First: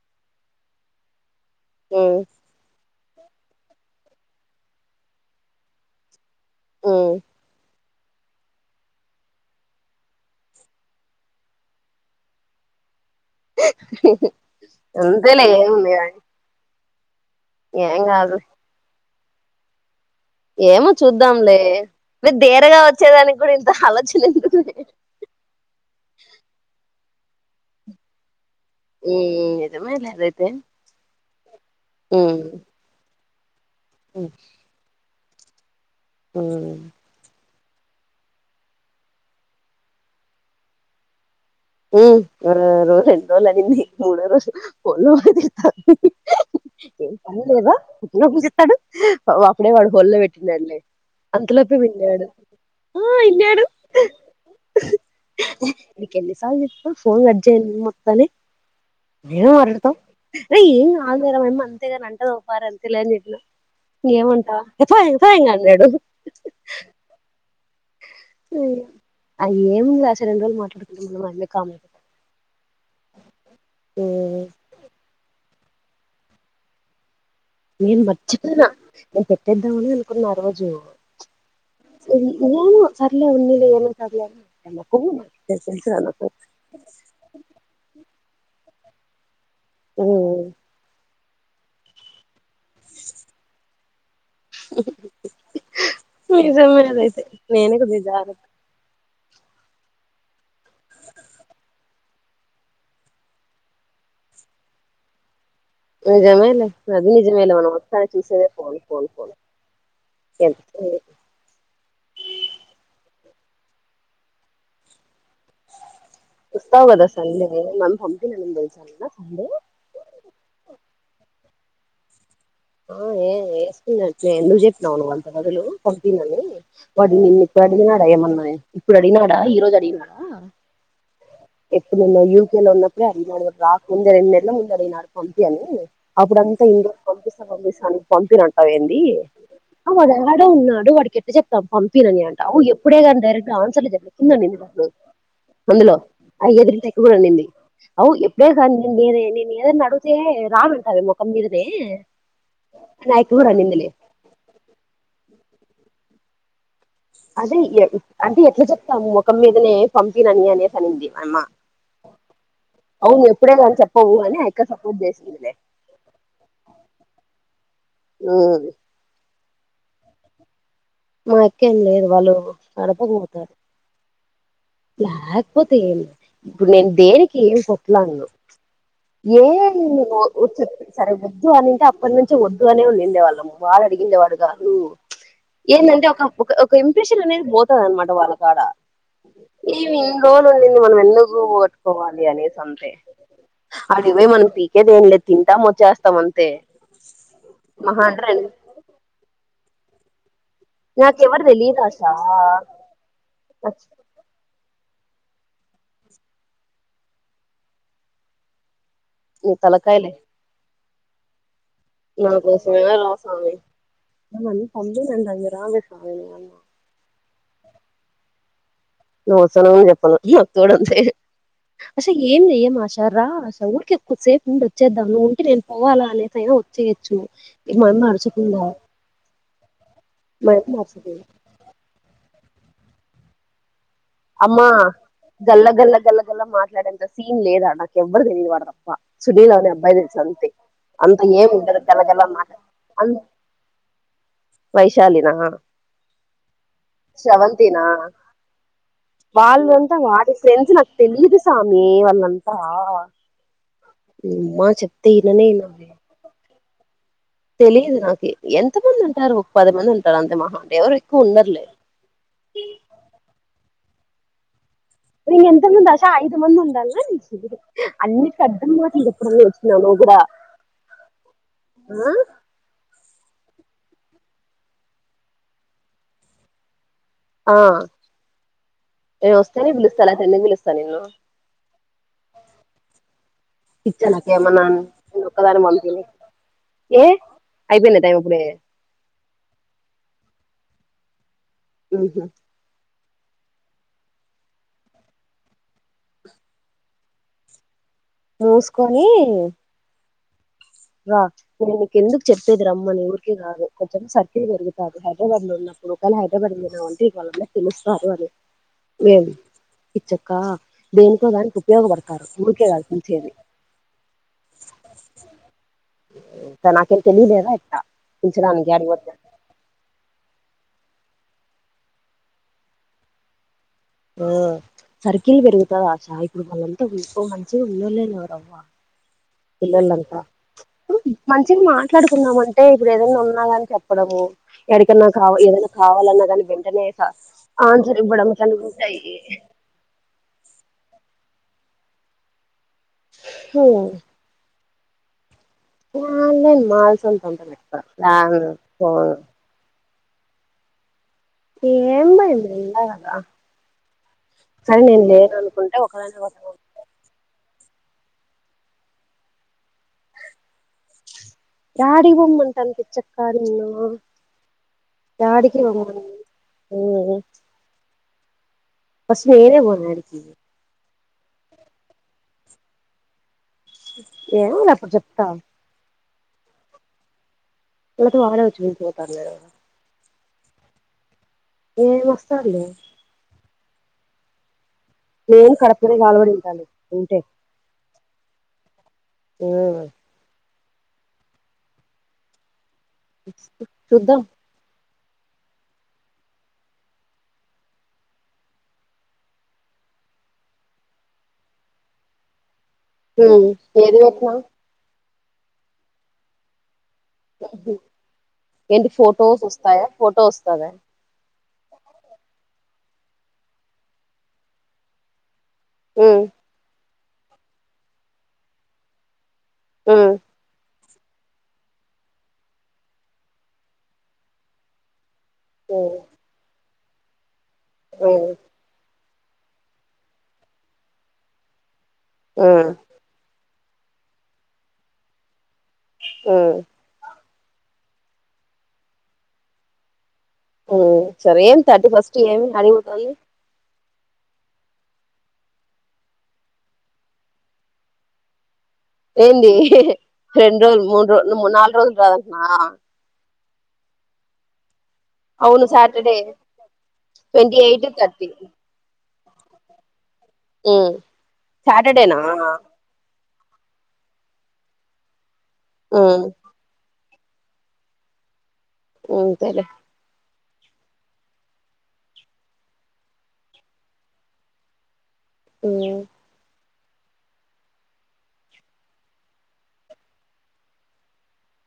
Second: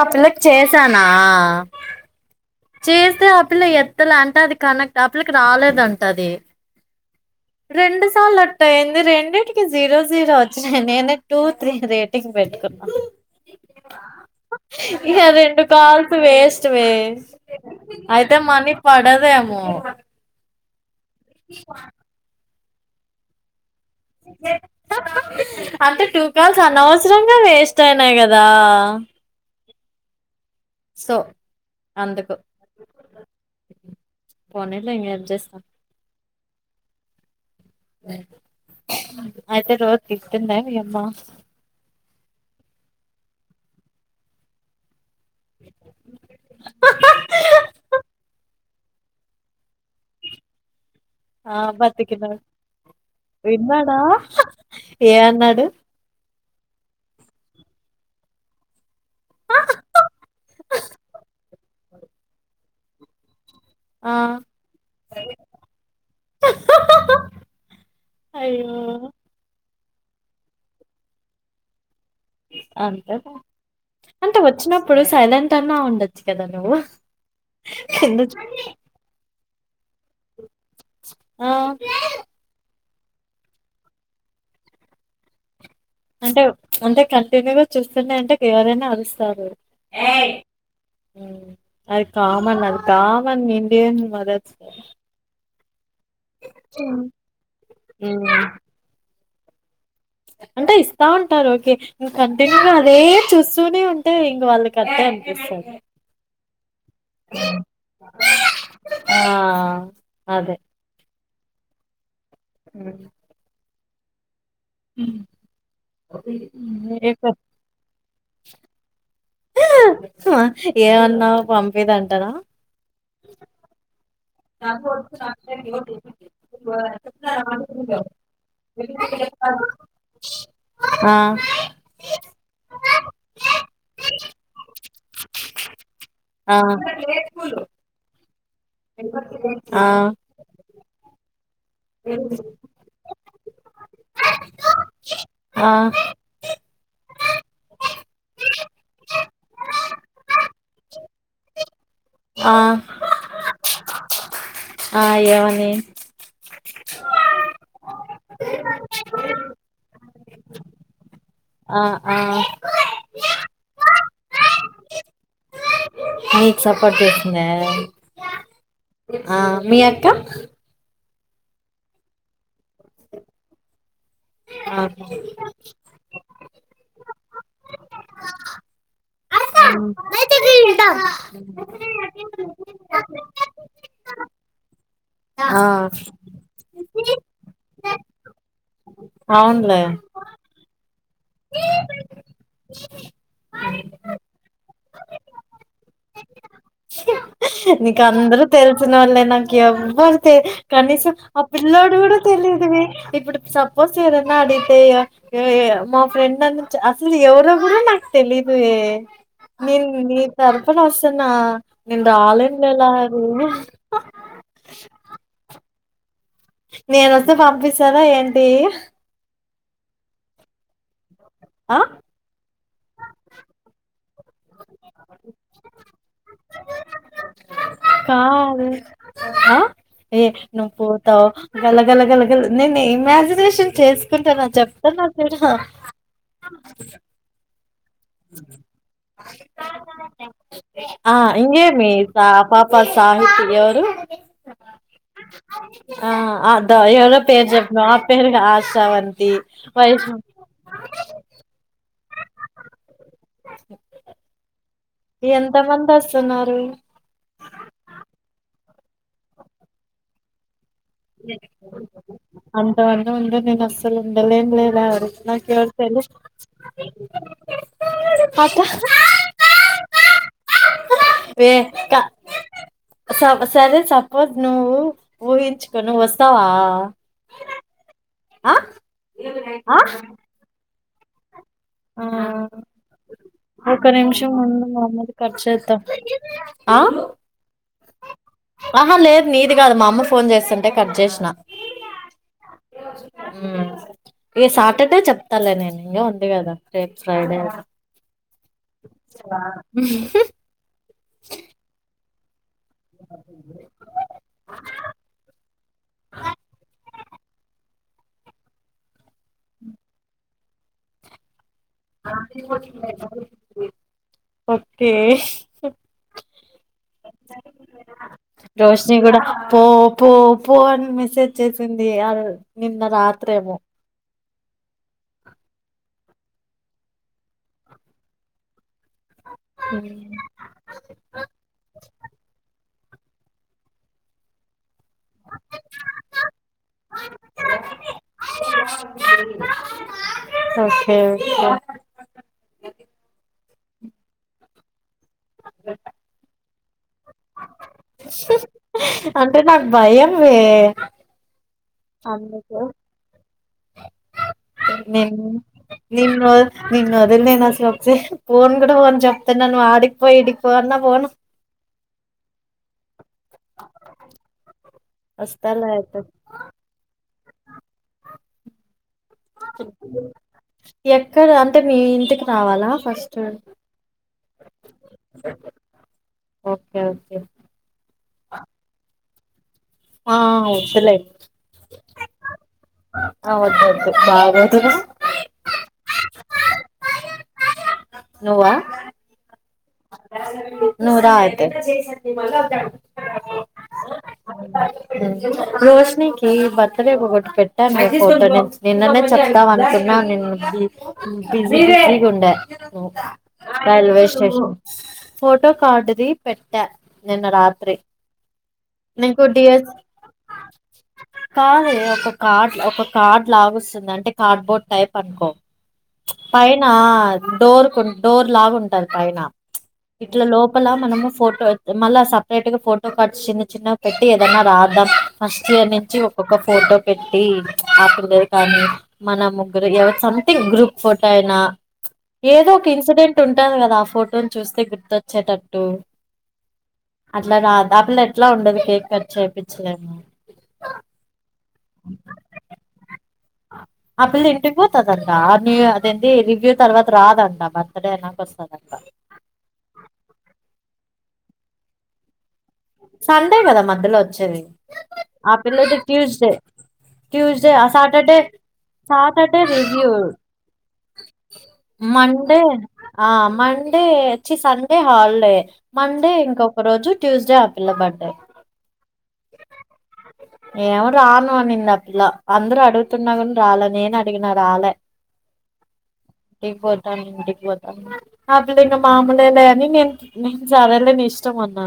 ఆ పిల్లకు చేసానా ఉమ్ చేస్తే ఆ పిల్ల ఎత్తలే అంటే అది కనెక్ట్ ఆపిల్లకి రాలేదంట అది ఊ లట్ అయింది రెండింటికి జీరో జీరో వచ్చినాయి నేనే టూ త్రీ రేటింగ్ పెట్టుకున్నా ఇకకా అంతేలే రెండు ఏముంది కాల్స్ గాని వేస్ట్ వే ఏం అయితే కాదు మనీ పడదేమో ఏమో చూద్దాంలే మీరు దేరగా వచ్చేదానికి కూడా ఆలోచన ఎందుకు అంటే టూ కాల్స్ అనవసరంగా వేస్ట్ అయినాయి కదా రా ఉమ్ సో ఆ పోనలే ఇం అడ్జస్ట్ అ అయితే రోజు తితుంద అమ్మ ఉ రోజ రెండు రోజలడి మూడు రోజ పో ఏ లేవా పూ చెిస్తాడు అప్పుడే వాడు హోల్ల్లో పెట్టిందండి ఆ అంతలోపే విళడు బతికినాడు ఆ ఎన్నను విన్నాడా ఏ అన్నాడు ఎక స ఫోన్ గజజా మొత్తని మేమ మాట్లాడతాం అరే ఏం కాాలదరా మేమ అంతేగాని అంటదపార అంత లేని చెప్పిన ఆ ఏమంట ఎప్ప ఎఫ ఇన్గా అన్నాడు అయ్యో ఏముందిలే అసల రెండు రోజులు మాట్లాడుకుంటె వలె కామ్ అయిపోతారు అంతలే అంత వచ్చినప్పుడు సైలెంట్ తనా ఉండచ్చి కదా నువ్వు నేను కింద మర్చిపోనా చూ- నేను పెట్టేద్దామనే అనుకున్నా ఆ రోజు ఆ హ్మ్ ఏను సర్లే ఉన్నలే ఏమంటర్లే అనుకుంటాం కన్ అంటే అంటే కంటిన్యూగా చూస్తుండే అంటే ఎవరైనా అరుస్తారు హ్మ అది కామన్ అది కామన్ నిడిే మద నిజమే ఆది అయితే నేనే కొదిగా దాబెట్టుకున్న అంటే ఇస్తా ఉంటారు ఓకే ఇ కంటిన్యూగా అదే చూస్తూనే ఉంటే ఇంక వాళ్ళ కట్టే [unintelligible] నిజమేలే అది నిజమేలే మనం మొత్తాన్నికి చూసేదే పోన్ ఫోన్ ఆ ఫోన్ [unintelligible] హ్మ హ్మ వస్తావుకదా సండే మనం [unintelligible] సరేనా ఆ ఏమన్నావు పంపిదంటన ఆ ఏ యేసుకున్నాను లే ఎందుకు చెప్పినావు నువ్వు అంత బదులు పంపిమని వాడు నిన్న ఇప్పుడు అడిగినాడ ఏమన్నా ఇప్పుడు అడిగిన డా ఈరోజు అడిగనాడా ఆ ఎప్పుడు నువ్వు యూకే లో ఉన్నప్పుడే అడిగినడు నువ్వు రాక ముందే రెండు నెలల ముంద అడిగినడు పంపి అని ఆ పంపిస్తాను పంపినంటావ్ ఏంది ఆ వాడు యాడో ఉన్నాడు వాడికిెప్పి చెప్ పంపిిన అని అంటవ్ ఎప్పుడే కానీ డైరెక్ట్ ఆన్సర్లు ఆ [unintelligible] అందులో ఆ ఎదురి ఇంటి అక్క కూడా అన్నింది అవు ఏప్పుడే కానీ నేను ఏదైన ఏదన్నా అడిగితే రాన్ అంటావే మొఖం మీదనే ఆ నా ఎక్క కూడా నిందిలే ఆ ఏమని అదే అంటే ఎట్లా చెప్తాము ముఖం మీదనే పంపినని అనేసి అనింది అయమ్మ ఆ ఆ అవును ఎప్పుడే కాని చెప్పవు అని అయిక్క సపోర్ట్ చేసిందిలే నీకు సపోర్ట్ ఉమ్. చేసిందా మీఎక్క మా ఎక్కే ఏం లేదు వాళ్ళు నడప [unintelligible] ఆహా లేకపోతే ఏంది ఇప్పుడు నేను దేరి ఏం కోట్లాను ఎంది నువ్వు సరే వద్దు అనింటే అప్పటి నుంచిే వద్దు అనే ఉండిడేవాళ్ళము వాళ్ళ అడిగిండేవాడు కాదు ఆ ఏంది అంటే ఒక ఒక ఇంప్రెషన్ అనేది పోతాది అనమాట వాళ్ళ కాడ అవునులే ఏమి ఎన్ని రోజులు ఉన్నది మనం ఎందుకు పోగట్టుకోవాలి అనేసి అంతే అడికి పోయి మనం పీకేది ఏం లేదు తింటాము వచ్చేస్తాం అంతే నీక మహా అంటే అందరూ రెండు తెలిసినోళ్ళే నాకు ఎవ్వరు తే కనీసం ఆ నాకెవరు తెలీదు పిల్ల్లోడు ఆశ కూడా తెలిదువె ఇప్పుడు సపోజ్ ఎవరన్న అడి తె మా ఫ్రెండ్ అనీ అసలు ఎవరో కూడా నాకు తెలీదు వే నీ నేను తలకాయలే నీ తరపున వస్తన్నా నా రాలెన్ లే కోసం ఎవరు రావు నాగు స్వామి నన్ను పంపినండి అంగ రావే స్వామి నేనొస్తే పంపిస్తారా ఏంటి నువ్వ వస్తానవని చెప్పాలా ఒక తోడు అంతే ఆ అసల ఏం చెయ్య ఆషర్రా ఆ వూరికే కిది సేపు ఉండి వచ్చేద్దాం నువ్వు ఉంటే నేను పోవాలా అనేది అయినా వచ్చేయొచ్చు కదే ఆ ఏ మా ను్ యమ్మ అరుచకుండా పోతావ్ గల గలా గలగల్ నేను ఇమాజినేషన్ చేసుకుంటాను అమ్మా చెప్తాను క గల్ల గల్ల గల్ల గల్ల మాట్లాడేంత సీన్ లేదాడ నాకు ఎవ్వరు తెలియదు వాడు తప్ప సునీల్ అనే అబ్బాయి తెలుసు అంతే ఆ అంత ఏం ఇంగే ఉండదు మీ గల్ల గల్ల పాప సాహితి ఎవరు వైశాలిన ఆ అద డయల్ పేరు చెప్పినం ఆ పేరు కాదు శ్రవంతి వైఫ్ నక్ తెలిదు స్వామి వల్ంతా నిమా చెప్ప ఎంత మంది వస్తున్నారు తెలిదు నాకు ఎంతమంది ఉంటారు పది మంది ఉంటారు అంతే మహా ఎవరు ఎక్కువ ఉండర్లే అంతమంది ముందు నేను అస్సలు ఉండలేన్ లే న ఎంతంది ఆశ ఐదు మంది ఉండాలి న్నికి అని పేద అట్లా మాటలు చూపు నువు హలో గురా వే క స సరే సపోజ్ నువ్వు వుహించుకో నువు వస్తావా ఆ ఆ నేను వస్తా న ఆ పిలుస్తా అ తెల్లిని పిలుస్తాను నేన్నను ఆ ఒక పిచ్చా నిమిషం నాకేమన్నా ఉండు మమది నేను ఖర్చు ఒక్కదాని అతా హా అయిపోన టైమ్ ఆహా లేదు నీది కాదు మా అమ్మ ఫోన్ చేస్తుంటే కట్ చేసిన ఆహా హమ్ ఈ సాటర్డే చెప్తాలే నేను ఇంకా ఉంది కదా టైమ్ ఫ్రైడే అ మూసుకొని రా నిక్ ఎందుకె దు రమ్మని ఊరికే కాదు కొంచెం సర్కిలు పెరుగుతంది హైదరాబాద్ లో ఉన్నప్పుడు ఒకవేళ హైదరాబాద్లోదమ అంటే ఇంకావలందరికీ తెలుసు ర పోవాలి వే ఇచ్చక్క దేనికో ఉపయోగపడతారు ఊరికే కాదు పిలిచేది ఓకే ఇంకా నాకేం తెలియలేదా ఎట్లా పిలిచడానికి రోషని అడిగి కూడా పో పో ఫోన్ మెసేజ్ చేసింది అ నిన్న రాత్రేమో ఆ సర్కిల్ పెరుగుతుదా చ ఎపుడు వలంత వ మంచిగా ఉళలేని వరవ్వ పిల్లలంతా మంచిగా మాట్లాడుకుందా అంటే ఇప్పుడు ఏదైనా ఉన్నాదని చెప్పడము ఎడికన్నా కావాల ఏదైనా కావాలన్నా కాని వెంటనే ఆన్సర్ ఇవ్వడం కాని ఉంటాయి అ ఫస్ట్ హమ్ న మాల్సంట ఉంటప్ప పోను అంటే నాకు భయం వే ఏం భయం అందుకు నేన ఉన్న కధ నేను నిన్న పోతాను నిన్న వదలేను ఆసాలు సే పోన్ కూడా పోన్ చెప్తాను నువ్ ఆడికి పో ఇడికిపో అన్నా పోను యాడికి పో మంతన పిచక నిన్ను యాడికి వస్తాలే పో అయితే మానను హమ్ ఫస్ట్ నేనే పాన్ యాడికి ఎక్కడ అంటే మీ ఇంటికి రావాలా ఫస్ట్ ఏమో లే అపుడు చెప్తా ఓకే ఓకే లేక వాలే వచ్చిన పీల్చ్కొంపోతర్ లే ఆ వదులే ఏం వస్తాంలే బాగోతదో [unintelligible] ఉంటే నువ్వా ఉమ్ నువ్వు రా అయితే చూద్దాం రోషనీకి బర్త్డే ఒకటి పెట్టాను ఒక నిన్ననే చేద్దాం అనుకున్నా న ని బి బిజీగుండె ఉమ్ ఏది రైల్వే పెట్టినా స్టేషన్ ఫోటో కార్డుది పెట్ట నిన్న రాత్రి ఏంటి నీకు ఫోటోస్ డిఎస్ వస్తాయా ఫోటో వస్తదా కాదే ఒక కార్డ్ ఒక కార్డ్ లాగా వస్తుంది అంటే కార్డ్బోర్డ్ టైప్ అనుకో ఉమ్ పైన డోర్ కు డోర్ లాగా ఉంటది పైన ఉమ్ ఇట్ల లోపల మనము ఫోటో మళ్ళా సపరేట్ గా ఫోటో కట్చ చిన్న పెట్టి ఏదైనా రాద్దాం ఫస్ట్ ఇయర్ ఉమ్ నుంచి ఒక్కొక్క ఫోటో పెట్టి ఆ పిల్లేదు ఉమ్ కానీ మన ముగ్గురు ఎవరు సంథింగ్ గ్రూప్ ఫోటో అయినా ఏదో ఒక ఉమ్ ఇన్సిడెంట్ ఉంటాది కదా ఆ ఫోటోని చూస్తే గుర్తొచ్చేటట్టు ఆ అట్లా రాదా ఆ పిల్ల ఎట్లా ఉండదు కేక్ కట్ చేపిచ్చినట్టు ఊమ్ సరే ఏం తట్టీ ఫస్ట్ ఏమ్ కలి ఉంటది ఆ పిల్ల ఇంటికి పోతాదంటా ఆర్నీ అదేంది రివ్యూ తర్వాత రాదంట బర్త్డే అయినాక వస్తా ఏందీ ఇహిహి రెండ్రోజుల్ మూడ్రోజుల్ మూన్నారోజులు రాదంట్నా అంతే కదా మధ్యలో వచ్చేది ఆ అవును పిల్లది సాటర్డే ట్యూస్డే ట్యూస్డే ట్వంటీ ఆ ఎయిట్ సాటర్డే థర్టీ సాటర్డే రిజ్యూడ్ ఉమ్ సాటర్డేనా మండే ఆ మండే ఛీ సండే హాలిడే మండే ఉమ్ ఇంకొక రోజు ట్యూస్డే ఆపిల్ల బర్డే ఊంతే లే ఏమో రాను అనింది ఆపిల్ల అందరూ అడుగుతున్నా గూని రాలే నేను అడిగినా రాలే ఊ ఇంటికి పోతాను ఇంటికి పోతాను ఆపిల్ల ఇంక మామూలేలే అని నేన్ నేన్ సరేలే నీ ఇష్టం అన్ న్న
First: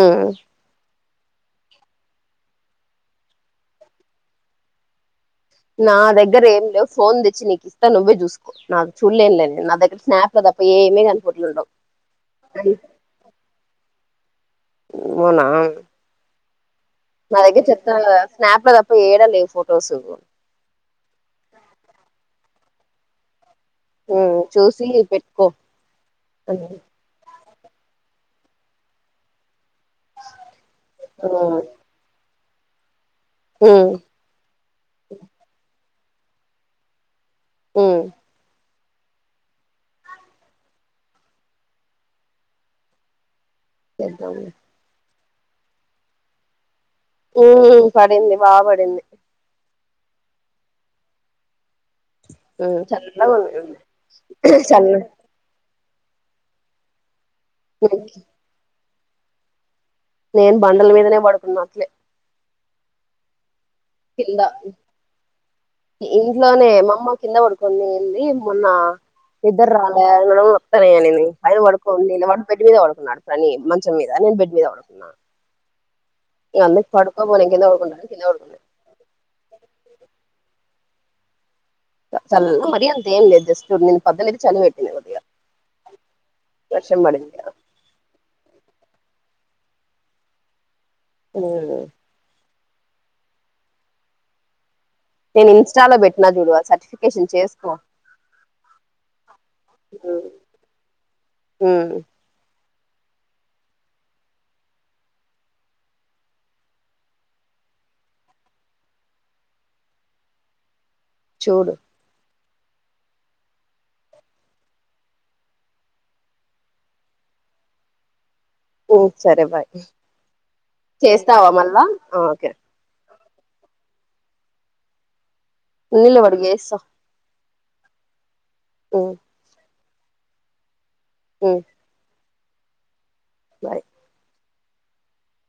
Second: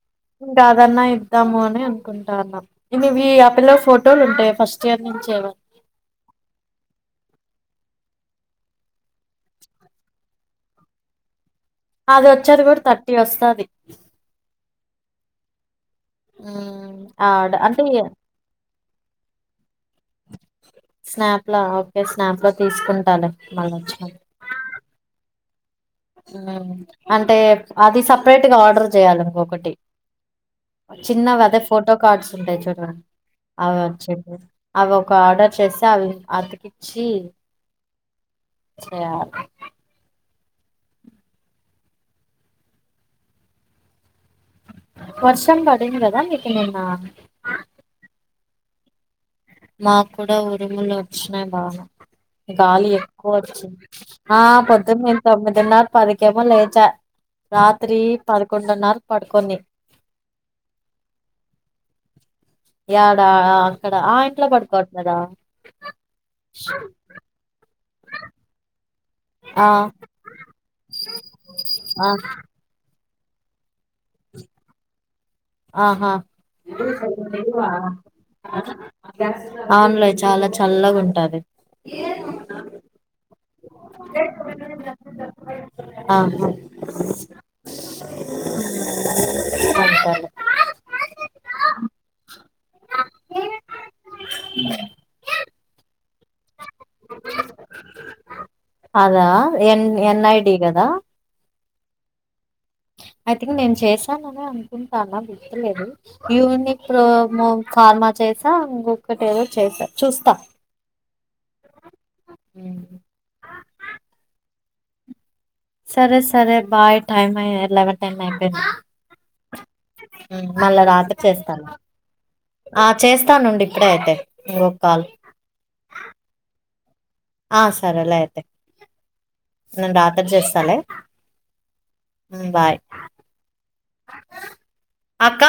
ఉమ్ ఇంకాదన్నాయ్ ఇద్దాము అని అనుకుంటాన్నా ఇవివి ఆపిల్ల ఫోటోలు ఉంటాయి ఫస్ట్ ఇయర్ నుంచే నా దగ్గర ఏం లేవ్ ఫోన్ తెచ్చి నీకిస్తా నువ్వే చూసుకో నాకు చూడ్లేన్లే నేన్ నా దగ్గర స్నాప్ లో తప్ ప్ప ఏమే గాని ఫోట్లుండవ్ అది వచ్చేది గూడ థర్టీ వస్తాది ఊఅన్నా ఆ నా దగ్గర చెప్తాండ్లేదా స్నాప్ లో తప్ప ఏడ లేవ్ ఫొటోసు స్నాప్ లా ఓకే స్నాప్ లో తీసుకుంటాలే మళ్ళొచ్చినప్పుడు. ఊఊ చూసి పెట్టుకో అని. ఊమ్ అంటే అది సపరేట్ గా ఆర్డర్ చేయాలి ఇంకొకటి ఉమ్ చిన్నవదే ఫోటో కార్డ్స్ ఉంటాయి చూడరా అవి ఉమ్ వచ్చింది అవి ఒక ఆర్డర్ చేసి అవి అతికిచ్చి ఊ ఛప్ చేద్దాం లే వర్షం పడింది గదా మీక్ నిన్న ఊ పడింది బా పడింది మాకు కూడా ఉరుములు వచ్చినాయి బా ఉమ్ గాలి ఎక్కువ చల్లగా వచ్చింది ఉంది ఆ చల్ల పొద్దున్నే తొమ్మిదిన్నర్ పదికేమో లేచా రాత్రి పదకొండున్నరక్ పడుకొని నేన్ బండల మీదనే బడుకున్న అట్లే యాడా ఆ అక్కడ ఆ ఇంట్లో పడుకోవట్లేదా ఇంట్లోనే మాఅమ్మ కింద పడుకొనింది మొన్న ఆ నిద్దర్రాలే నడుముల్నొత్తాయనింది పైన పడుకోం ఆ నిలబడ్ బెడ మీద పడుకున్నాడు అని మంచం మీద నేను బెడ్ మీద పడుకున్నా ఆహా ఇగ అందుకు పడుకోబోలే కింద పడుకుంటాను కింద పడుకున్నా ఆన్లై చాలా చల్లగుంటాది చల్ మరీ అంత ఏం లేదు జస్ట్ నిన్న పొద్దునైతే చలి పెట్టింది కొద్దిగా ఆహా వర్షం పడింది కదా ఊ [unintelligible] ఊమ్ నేన్ ఇన్స్టాలో భెట్నా జూడు ఆ సర్ట్ అదా ఎన్ ఎన్ ఐ డి గదా ఊ ఐథింక్ నేను చేశాననే అనే అనుకుంటాన్నా గుర్తులేదు యూనిక్రోము కార్మాచ చేసా ఇంగొక్కటి ఏదో చేసా చూస్తా చోడు హ సరే సరే బాయ్ టైమ్య్ ఎలవెన్ టైమ్యి మ్మ్ సరే బాయ్ మళ్ళా రాత్ర చేస్తావా చేస్తాను మళ్ళా ఆ ఓకే చేస్తానుండి ఇప్పుడే అయితే ఇంొ కాల్ నిలబడి గస్త ఆ సర ఎలా అయితే ఆ నన్ను రాత్ర చేస్తాలే ఆ బాయ్ అక్క